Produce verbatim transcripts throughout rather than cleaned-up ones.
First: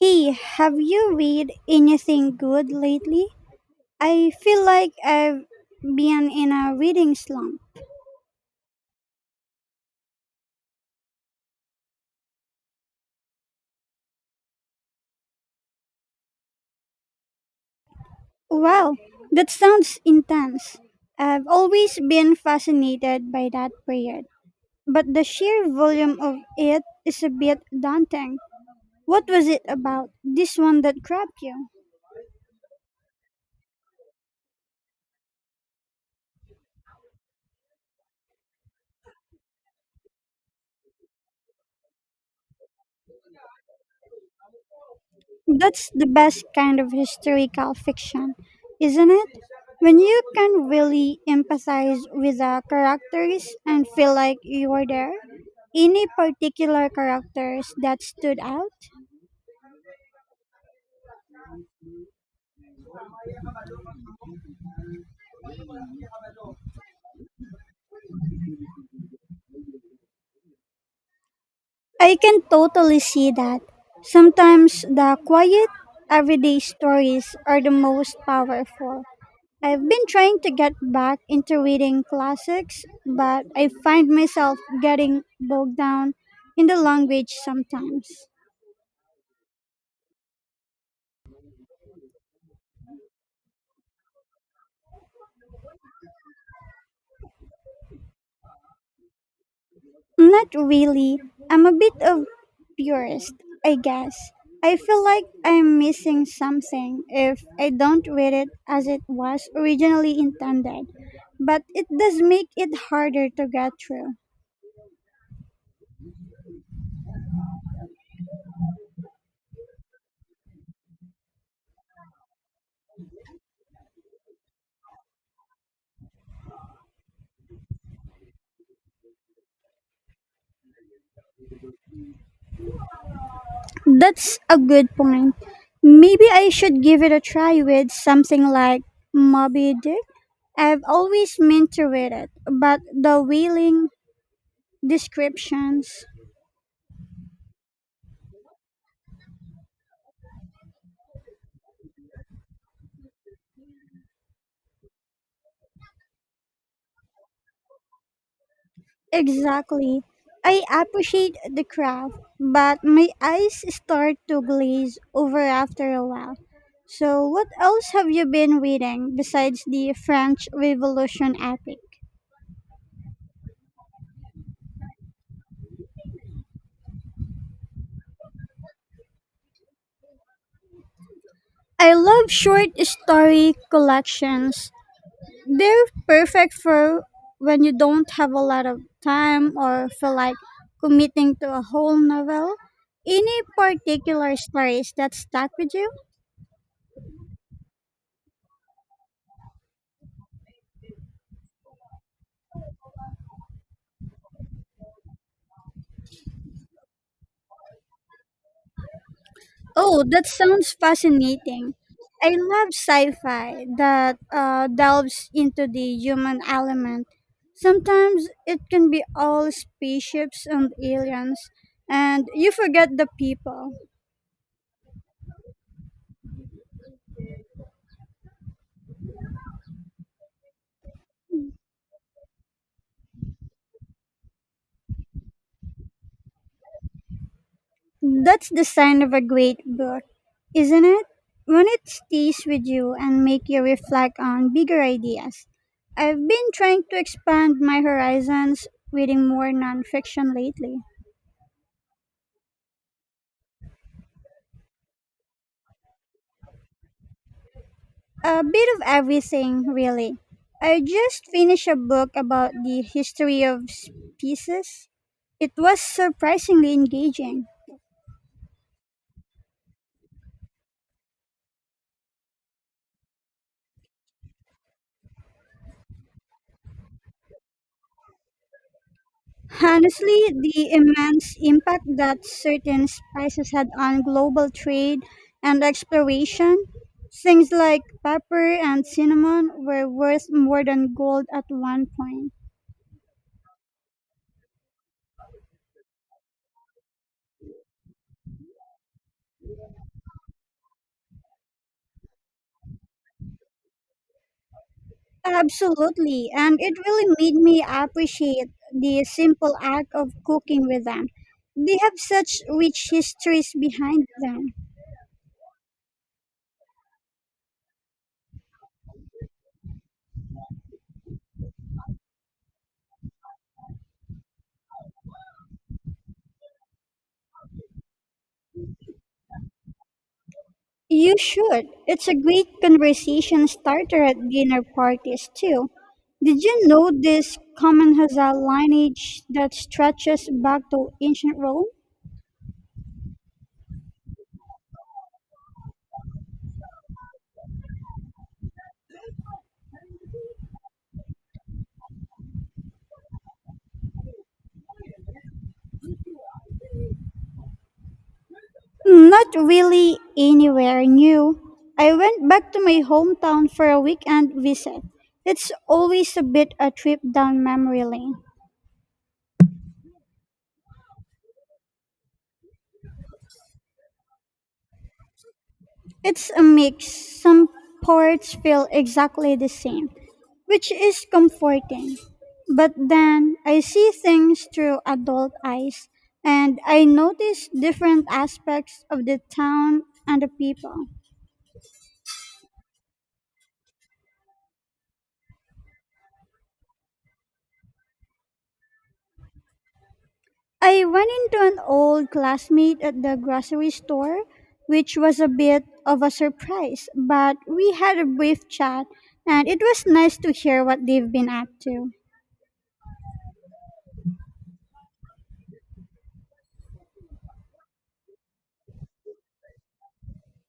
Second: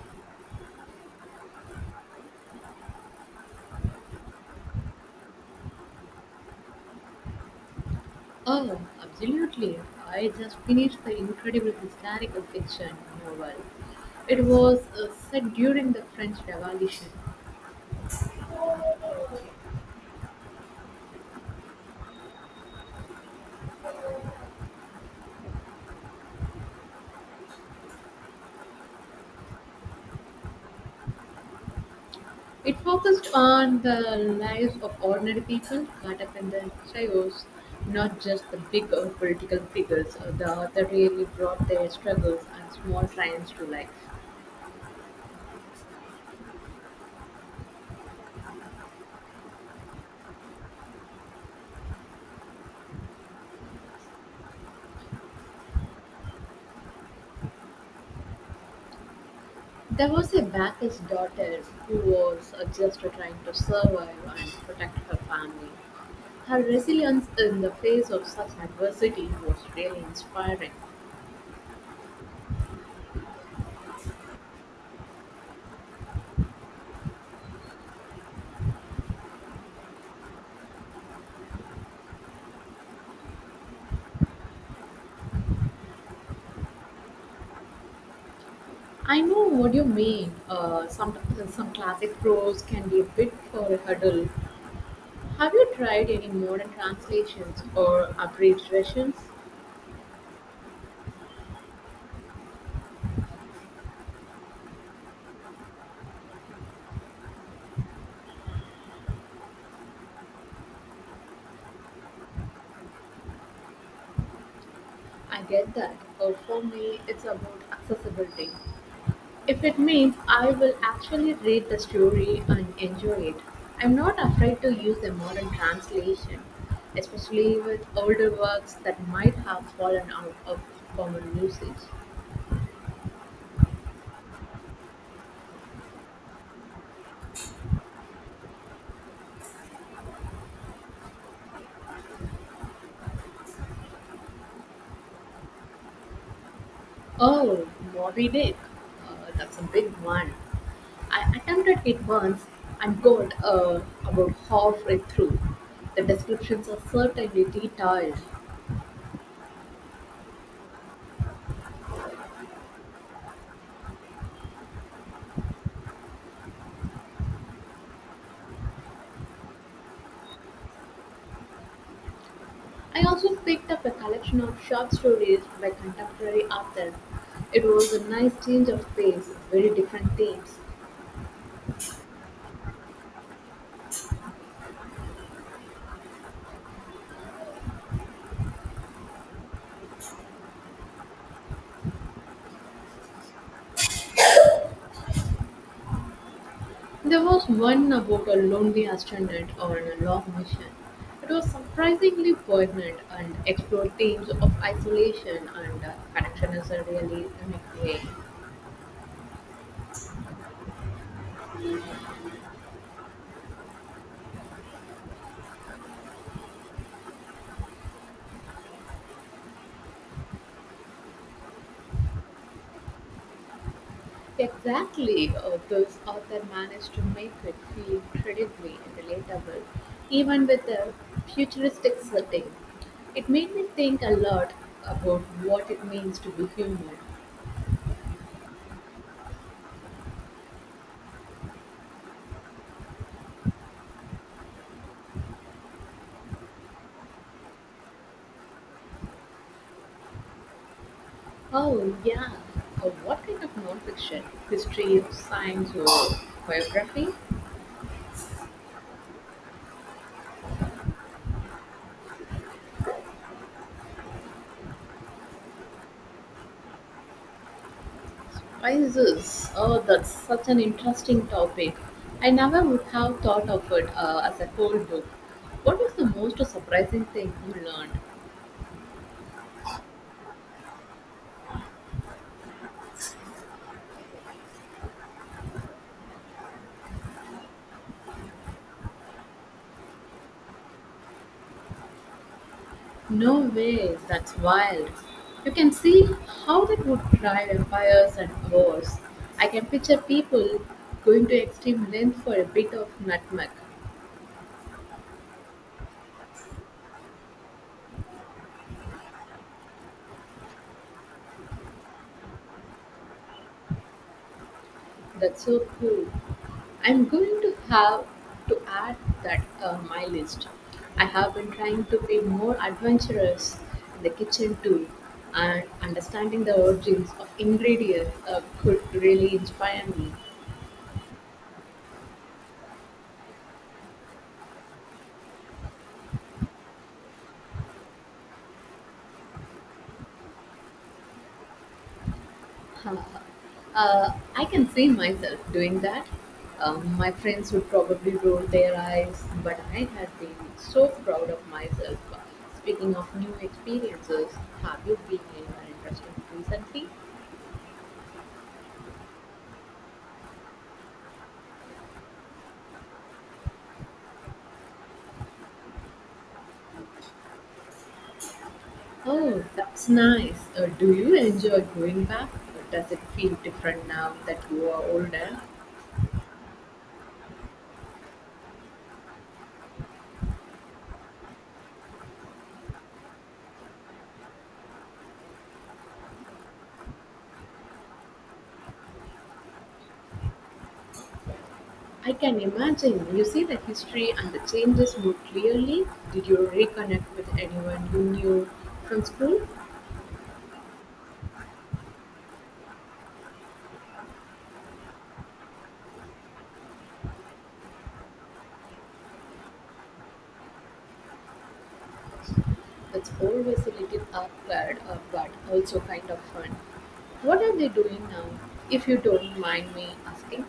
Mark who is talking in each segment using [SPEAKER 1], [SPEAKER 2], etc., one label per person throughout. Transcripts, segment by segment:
[SPEAKER 1] Hey, have you read anything good lately? I feel like I've been in a reading slump.
[SPEAKER 2] Oh, absolutely. I just finished the incredible historical fiction novel. It was uh, set during the French Revolution.
[SPEAKER 1] Wow, that sounds intense. I've always been fascinated by that period, but the sheer volume of it is a bit daunting. What was it about this one that grabbed you?
[SPEAKER 2] It focused on the lives of ordinary people caught up in the chaos, not just the big uh, political figures. Uh, The author really brought their struggles and small triumphs to life.
[SPEAKER 1] That's the best kind of historical fiction, isn't it? When you can really empathize with the characters and feel like you were there. Any particular characters that stood out?
[SPEAKER 2] There was a baker's daughter who was uh, just trying to survive and protect her family. Her resilience in the face of such adversity was really inspiring.
[SPEAKER 1] I can totally see that. Sometimes the quiet, everyday stories are the most powerful. I've been trying to get back into reading classics, but I find myself getting bogged down in the language sometimes.
[SPEAKER 2] I know what you mean. Uh, some some classic prose can be a bit for a hurdle. Have you tried any modern translations or abridged versions?
[SPEAKER 1] Not really. I'm a bit of purist, I guess. I feel like I'm missing something if I don't read it as it was originally intended, but it does make it harder to get through.
[SPEAKER 2] I get that. Uh, for me, it's about accessibility. If it means I will actually read the story and enjoy it, I'm not afraid to use a modern translation, especially with older works that might have fallen out of common usage.
[SPEAKER 1] That's a good point. Maybe I should give it a try with something like Moby Dick. I've always meant to read it, but the wheeling descriptions.
[SPEAKER 2] Oh, Moby Dick. Uh, that's a big one. I attempted it once and got uh, about halfway through. The descriptions are certainly detailed.
[SPEAKER 1] Exactly. I appreciate the craft, but my eyes start to glaze over after a while. So, what else have you been reading besides the French Revolution epic?
[SPEAKER 2] I also picked up a collection of short stories by contemporary authors. It was a nice change of pace, very different themes.
[SPEAKER 1] I love short story collections. They're perfect for when you don't have a lot of time or feel like committing to a whole novel. Any particular stories that stuck with you?
[SPEAKER 2] There was one about a lonely astronaut on a long mission. It was surprisingly poignant and explored themes of isolation and uh, connection in a really unique way.
[SPEAKER 1] Oh, that sounds fascinating. I love sci-fi that uh, delves into the human element. Sometimes it can be all spaceships and aliens, and you forget the people.
[SPEAKER 2] Exactly, uh, this author managed to make it feel incredibly relatable, even with a futuristic setting. It made me think a lot about what it means to be human.
[SPEAKER 1] That's the sign of a great book, isn't it? When it stays with you and make you reflect on bigger ideas. I've been trying to expand my horizons reading more nonfiction lately.
[SPEAKER 2] Oh, yeah, uh, what kind of nonfiction? History, science, or biography?
[SPEAKER 1] A bit of everything, really. I just finished a book about the history of species. It was surprisingly engaging.
[SPEAKER 2] Why is this? Oh, that's such an interesting topic. I never would have thought of it uh, as a whole book. What was the most surprising thing you learned?
[SPEAKER 1] Honestly, the immense impact that certain spices had on global trade and exploration, things like pepper and cinnamon were worth more than gold at one point.
[SPEAKER 2] No way, that's wild. You can see how that would drive empires and wars. I can picture people going to extreme lengths for a bit of nutmeg.
[SPEAKER 1] Absolutely, and it really made me appreciate the simple act of cooking with them. They have such rich histories behind them.
[SPEAKER 2] That's so cool. I'm going to have to add that uh, my list. I have been trying to be more adventurous in the kitchen too, and understanding the origins of ingredients uh, could really inspire me.
[SPEAKER 1] You should. It's a great conversation starter at dinner parties, too. Did you know this common has a lineage that stretches back to ancient Rome?
[SPEAKER 2] Uh, I can see myself doing that. Um, my friends would probably roll their eyes, but I had been so proud of myself. Speaking of new experiences, have you been anywhere interesting recently?
[SPEAKER 1] Not really anywhere new. I went back to my hometown for a weekend visit. It's always a bit a trip down memory lane.
[SPEAKER 2] Oh, that's nice. Uh, do you enjoy going back? Or does it feel different now that you are older?
[SPEAKER 1] It's a mix. Some parts feel exactly the same, which is comforting. But then I see things through adult eyes and I notice different aspects of the town and the people.
[SPEAKER 2] I can imagine. You see the history and the changes more clearly. Did you reconnect with anyone you knew from school?
[SPEAKER 1] I ran into an old classmate at the grocery store, which was a bit of a surprise, but we had a brief chat and it was nice to hear what they've been up to.
[SPEAKER 2] It's always a little awkward, uh, but also kind of fun. What are they doing now? If you don't mind me asking,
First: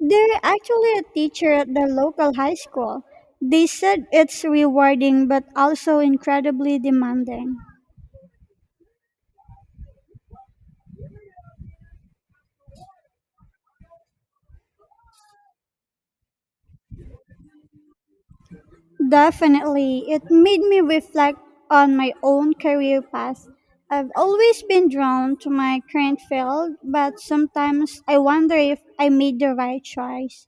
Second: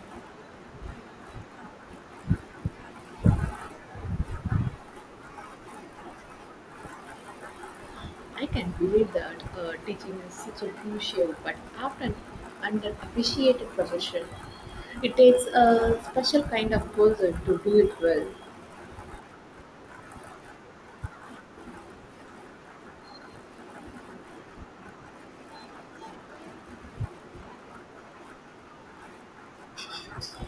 [SPEAKER 1] They're actually a teacher at the local high school. They said it's rewarding but also incredibly demanding.
[SPEAKER 2] I can believe that uh, teaching is such a crucial but often underappreciated profession. It takes a special kind of person to do it well.
[SPEAKER 1] Definitely, it made me reflect on my own career path. I've always been drawn to my current field, but sometimes I wonder if I made the right choice.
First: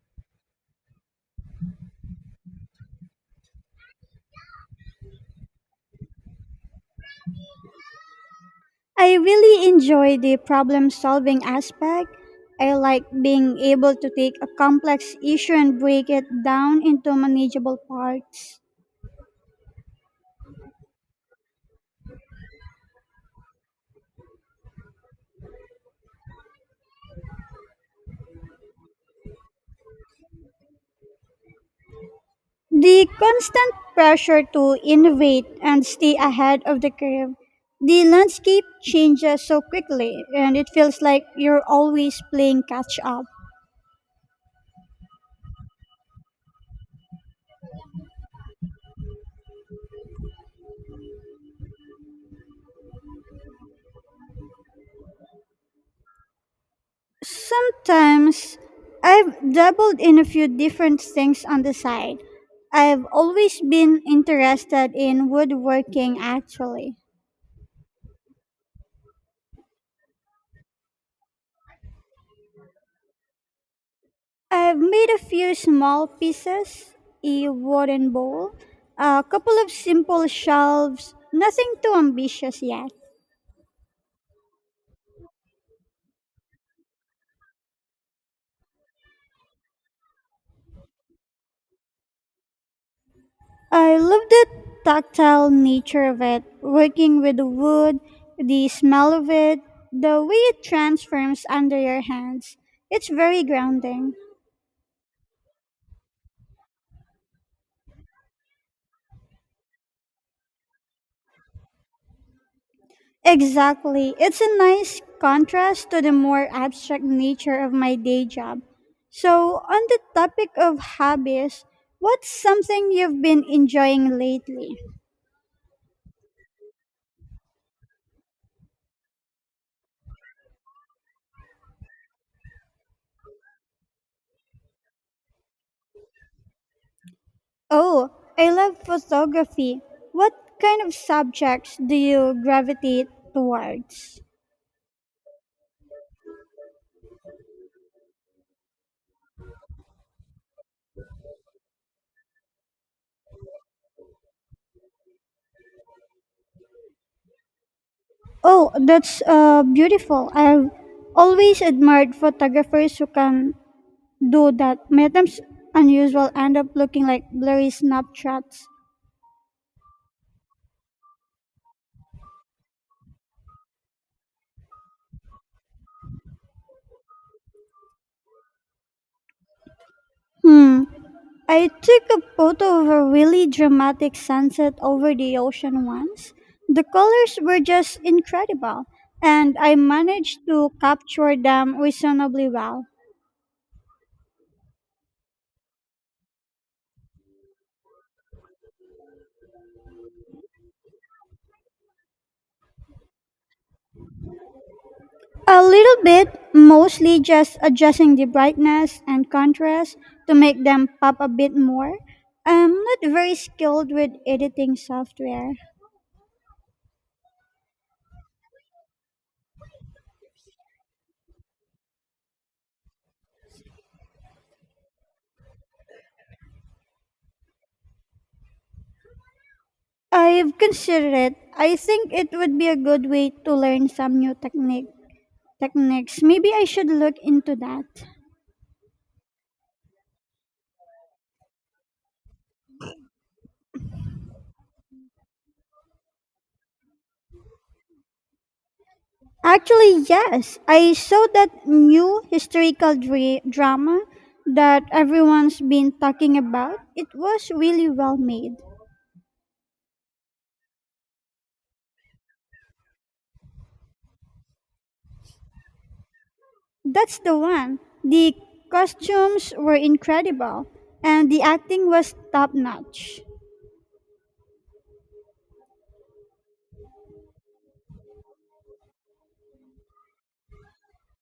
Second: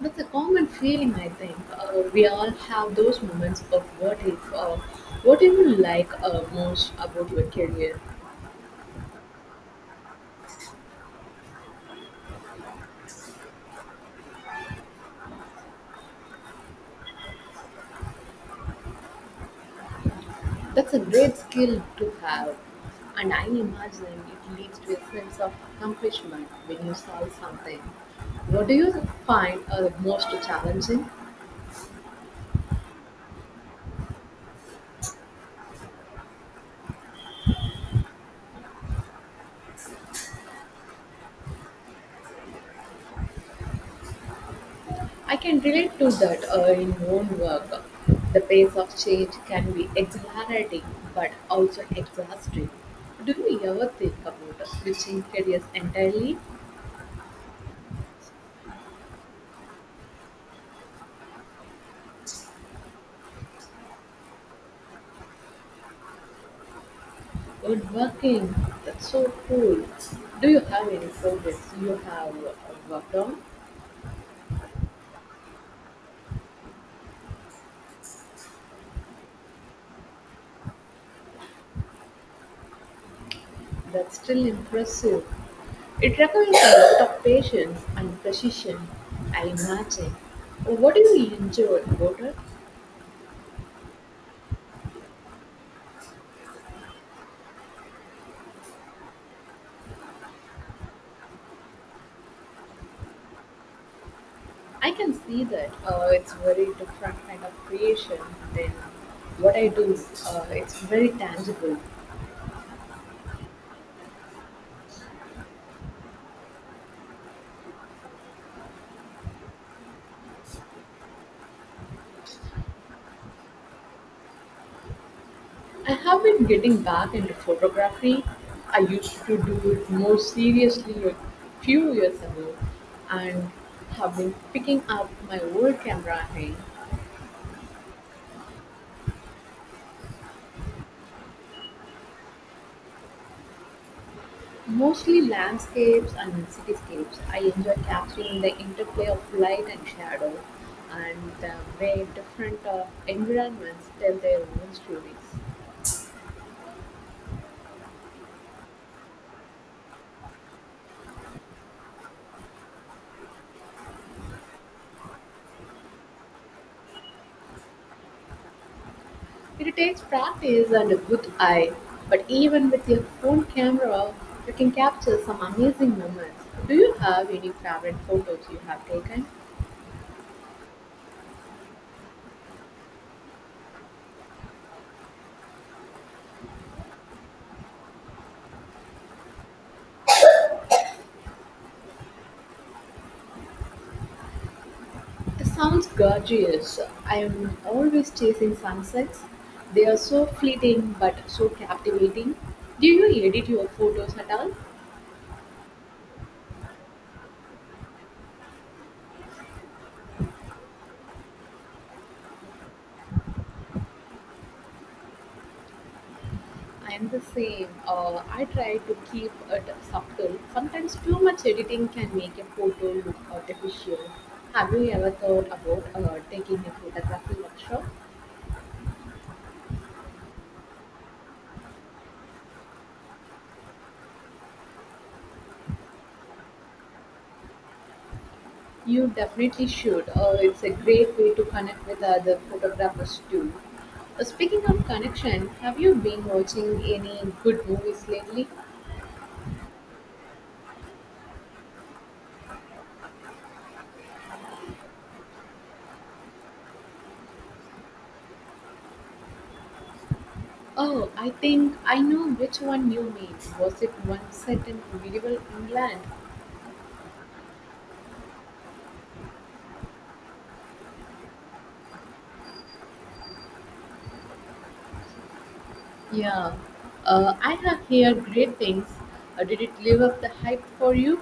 [SPEAKER 2] That's a common feeling, I think. Uh, we all have those moments of what if, uh, what do you like uh, most about your career?
[SPEAKER 1] I really enjoy the problem solving aspect. I like being able to take a complex issue and break it down into manageable parts.
[SPEAKER 2] That's a great skill to have, and I imagine it leads to a sense of accomplishment when you solve something. What do you find are the most challenging?
[SPEAKER 1] The constant pressure to innovate and stay ahead of the curve. The landscape changes so quickly, and it feels like you're always playing catch up.
[SPEAKER 2] I can relate to that uh, in own work. The pace of change can be exhilarating but also exhausting. Do you ever think about switching careers entirely?
[SPEAKER 1] Sometimes I've dabbled in a few different things on the side. I've always been interested in woodworking, actually.
[SPEAKER 2] Or working, that's so cool. Do you have any projects you have uh, worked on?
[SPEAKER 1] I've made a few small pieces, a wooden bowl, a couple of simple shelves, nothing too ambitious yet.
[SPEAKER 2] That's still impressive. It requires a lot of patience and precision, I imagine. What do you enjoy about it?
[SPEAKER 1] I love the tactile nature of it, working with the wood, the smell of it, the way it transforms under your hands. It's very grounding.
[SPEAKER 2] I can see that uh, it's very different kind of creation than what I do. Uh, it's very tangible.
[SPEAKER 1] Exactly. It's a nice contrast to the more abstract nature of my day job. So, on the topic of hobbies, what's something you've been enjoying lately?
[SPEAKER 2] I have been getting back into photography. I used to do it more seriously a few years ago and have been picking up my old camera again.
[SPEAKER 1] Oh, I love photography. What kind of subjects do you gravitate towards?
[SPEAKER 2] Mostly landscapes and cityscapes, I enjoy capturing the interplay of light and shadow and the way different uh, environments tell their own stories.
[SPEAKER 1] Oh, that's uh, beautiful. I've always admired photographers who can do that. Many times unusual end up looking like blurry snapshots.
[SPEAKER 2] It takes practice and a good eye, but even with your phone camera, you can capture some amazing moments. Do you have any favorite photos you have taken?
[SPEAKER 1] Hmm. I took a photo of a really dramatic sunset over the ocean once. The colors were just incredible, and I managed to capture them reasonably well.
[SPEAKER 2] It sounds gorgeous. I'm always chasing sunsets. They are so fleeting but so captivating. Do you edit your photos at all?
[SPEAKER 1] A little bit, mostly just adjusting the brightness and contrast to make them pop a bit more. I'm not very skilled with editing software.
[SPEAKER 2] I'm the same. Uh, I try to keep it subtle. Sometimes too much editing can make a photo look artificial. Have you ever thought about uh, taking a photography workshop?
[SPEAKER 1] I've considered it. I think it would be a good way to learn some new technique techniques. Maybe I should look into that.
[SPEAKER 2] You definitely should. Uh, it's a great way to connect with other photographers too. Uh, speaking of connection, have you been watching any good movies lately?
[SPEAKER 1] Actually, yes. I saw that new historical dra- drama that everyone's been talking about. It was really well made.
[SPEAKER 2] Oh, I think I know which one you mean. Was it one set in medieval England?
[SPEAKER 1] That's the one. The costumes were incredible and the acting was top notch.
[SPEAKER 2] Yeah. Uh, I have heard great things. Uh, did it live up the hype for you?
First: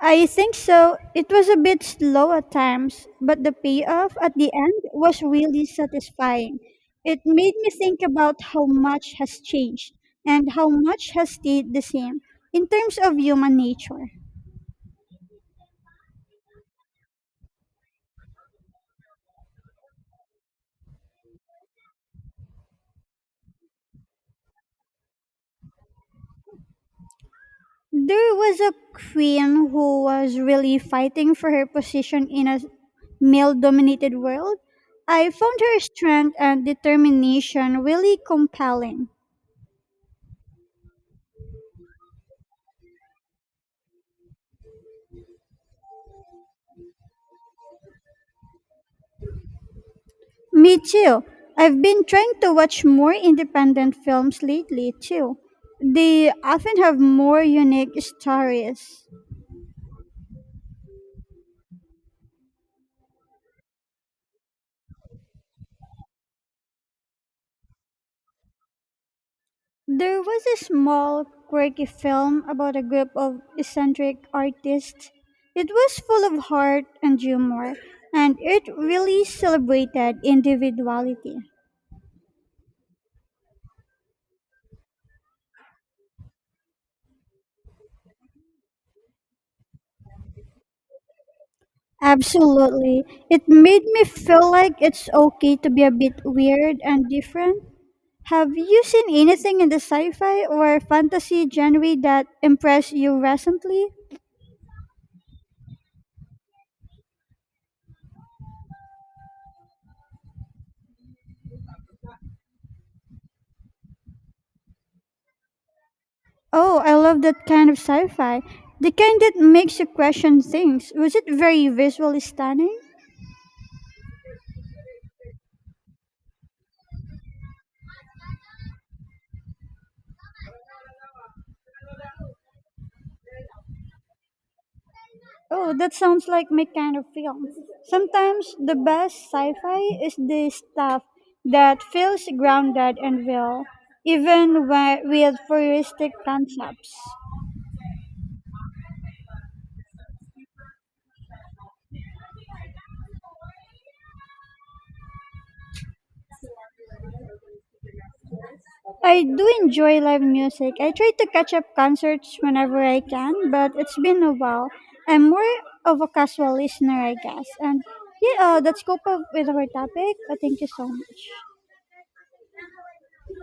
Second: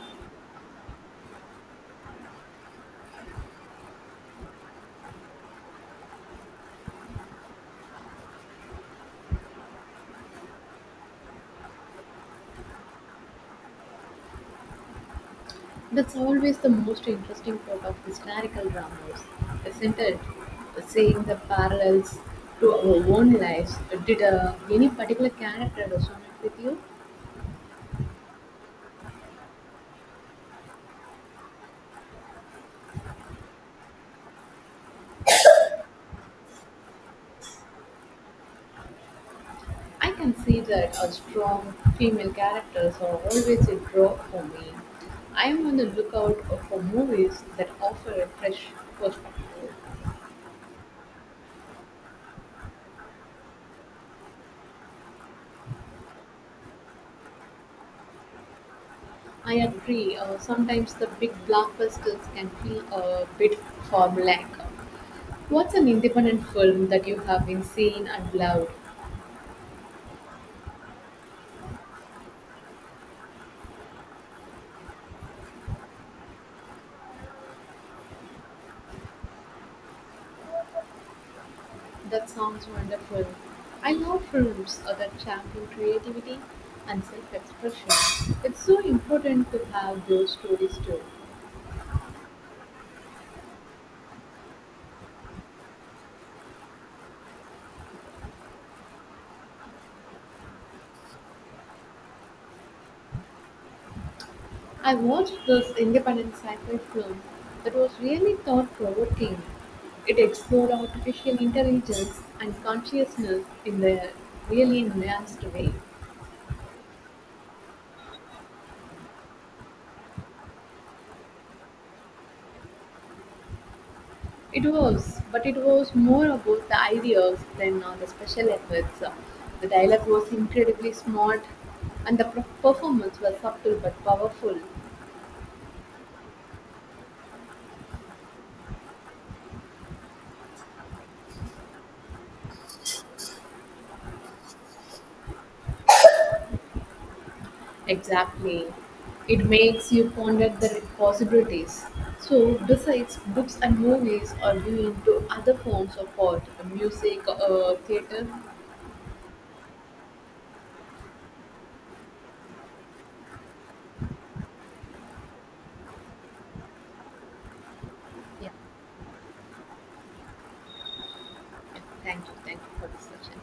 [SPEAKER 1] I think so. It was a bit slow at times, but the payoff at the end was really satisfying. It made me think about how much has changed and how much has stayed the same in terms of human nature.
[SPEAKER 2] That's always the most interesting part of historical dramas, isn't it? Seeing the parallels to our own lives. Did uh, any particular character resonate with you?
[SPEAKER 1] There was a queen who was really fighting for her position in a male dominated world. I found her strength and determination really compelling.
[SPEAKER 2] I can see that a strong female characters are always a draw for me. I am on the lookout for movies that offer a fresh perspective.
[SPEAKER 1] Me too. I've been trying to watch more independent films lately too. They often have more unique stories.
[SPEAKER 2] I agree, uh, sometimes the big blockbusters can feel a bit formulaic. What's an independent film that you have been seen and loved?
[SPEAKER 1] There was a small, quirky film about a group of eccentric artists. It was full of heart and humor, and it really celebrated individuality.
[SPEAKER 2] That sounds wonderful. I love films uh, that champion creativity and self expression. It's so important to have those stories too.
[SPEAKER 1] Absolutely. It made me feel like it's okay to be a bit weird and different. Have you seen anything in the sci fi or fantasy genre that impressed you recently?
[SPEAKER 2] I watched this independent sci fi film that was really thought provoking. It explored artificial intelligence and consciousness in a really nuanced way.
[SPEAKER 1] Oh, I love that kind of sci-fi. The kind that makes you question things. Was it very visually stunning?
[SPEAKER 2] It was, but it was more about the ideas than uh, the special effects. Uh, The dialogue was incredibly smart, and the per- performance was subtle but powerful.
[SPEAKER 1] Oh, that sounds like my kind of film. Sometimes the best sci-fi is the stuff that feels grounded and real, even whe- with futuristic concepts.
[SPEAKER 2] Exactly. It makes you ponder the possibilities. So, besides books and movies, are you into other forms of art, music, uh, theater?
[SPEAKER 1] I do enjoy live music. I try to catch up concerts whenever I can, but it's been a while. I'm more of a casual listener, I guess. And yeah,
[SPEAKER 2] Yeah.
[SPEAKER 1] uh, that's cope up with our topic. But thank you so much.
[SPEAKER 2] Thank you. Thank you for this session.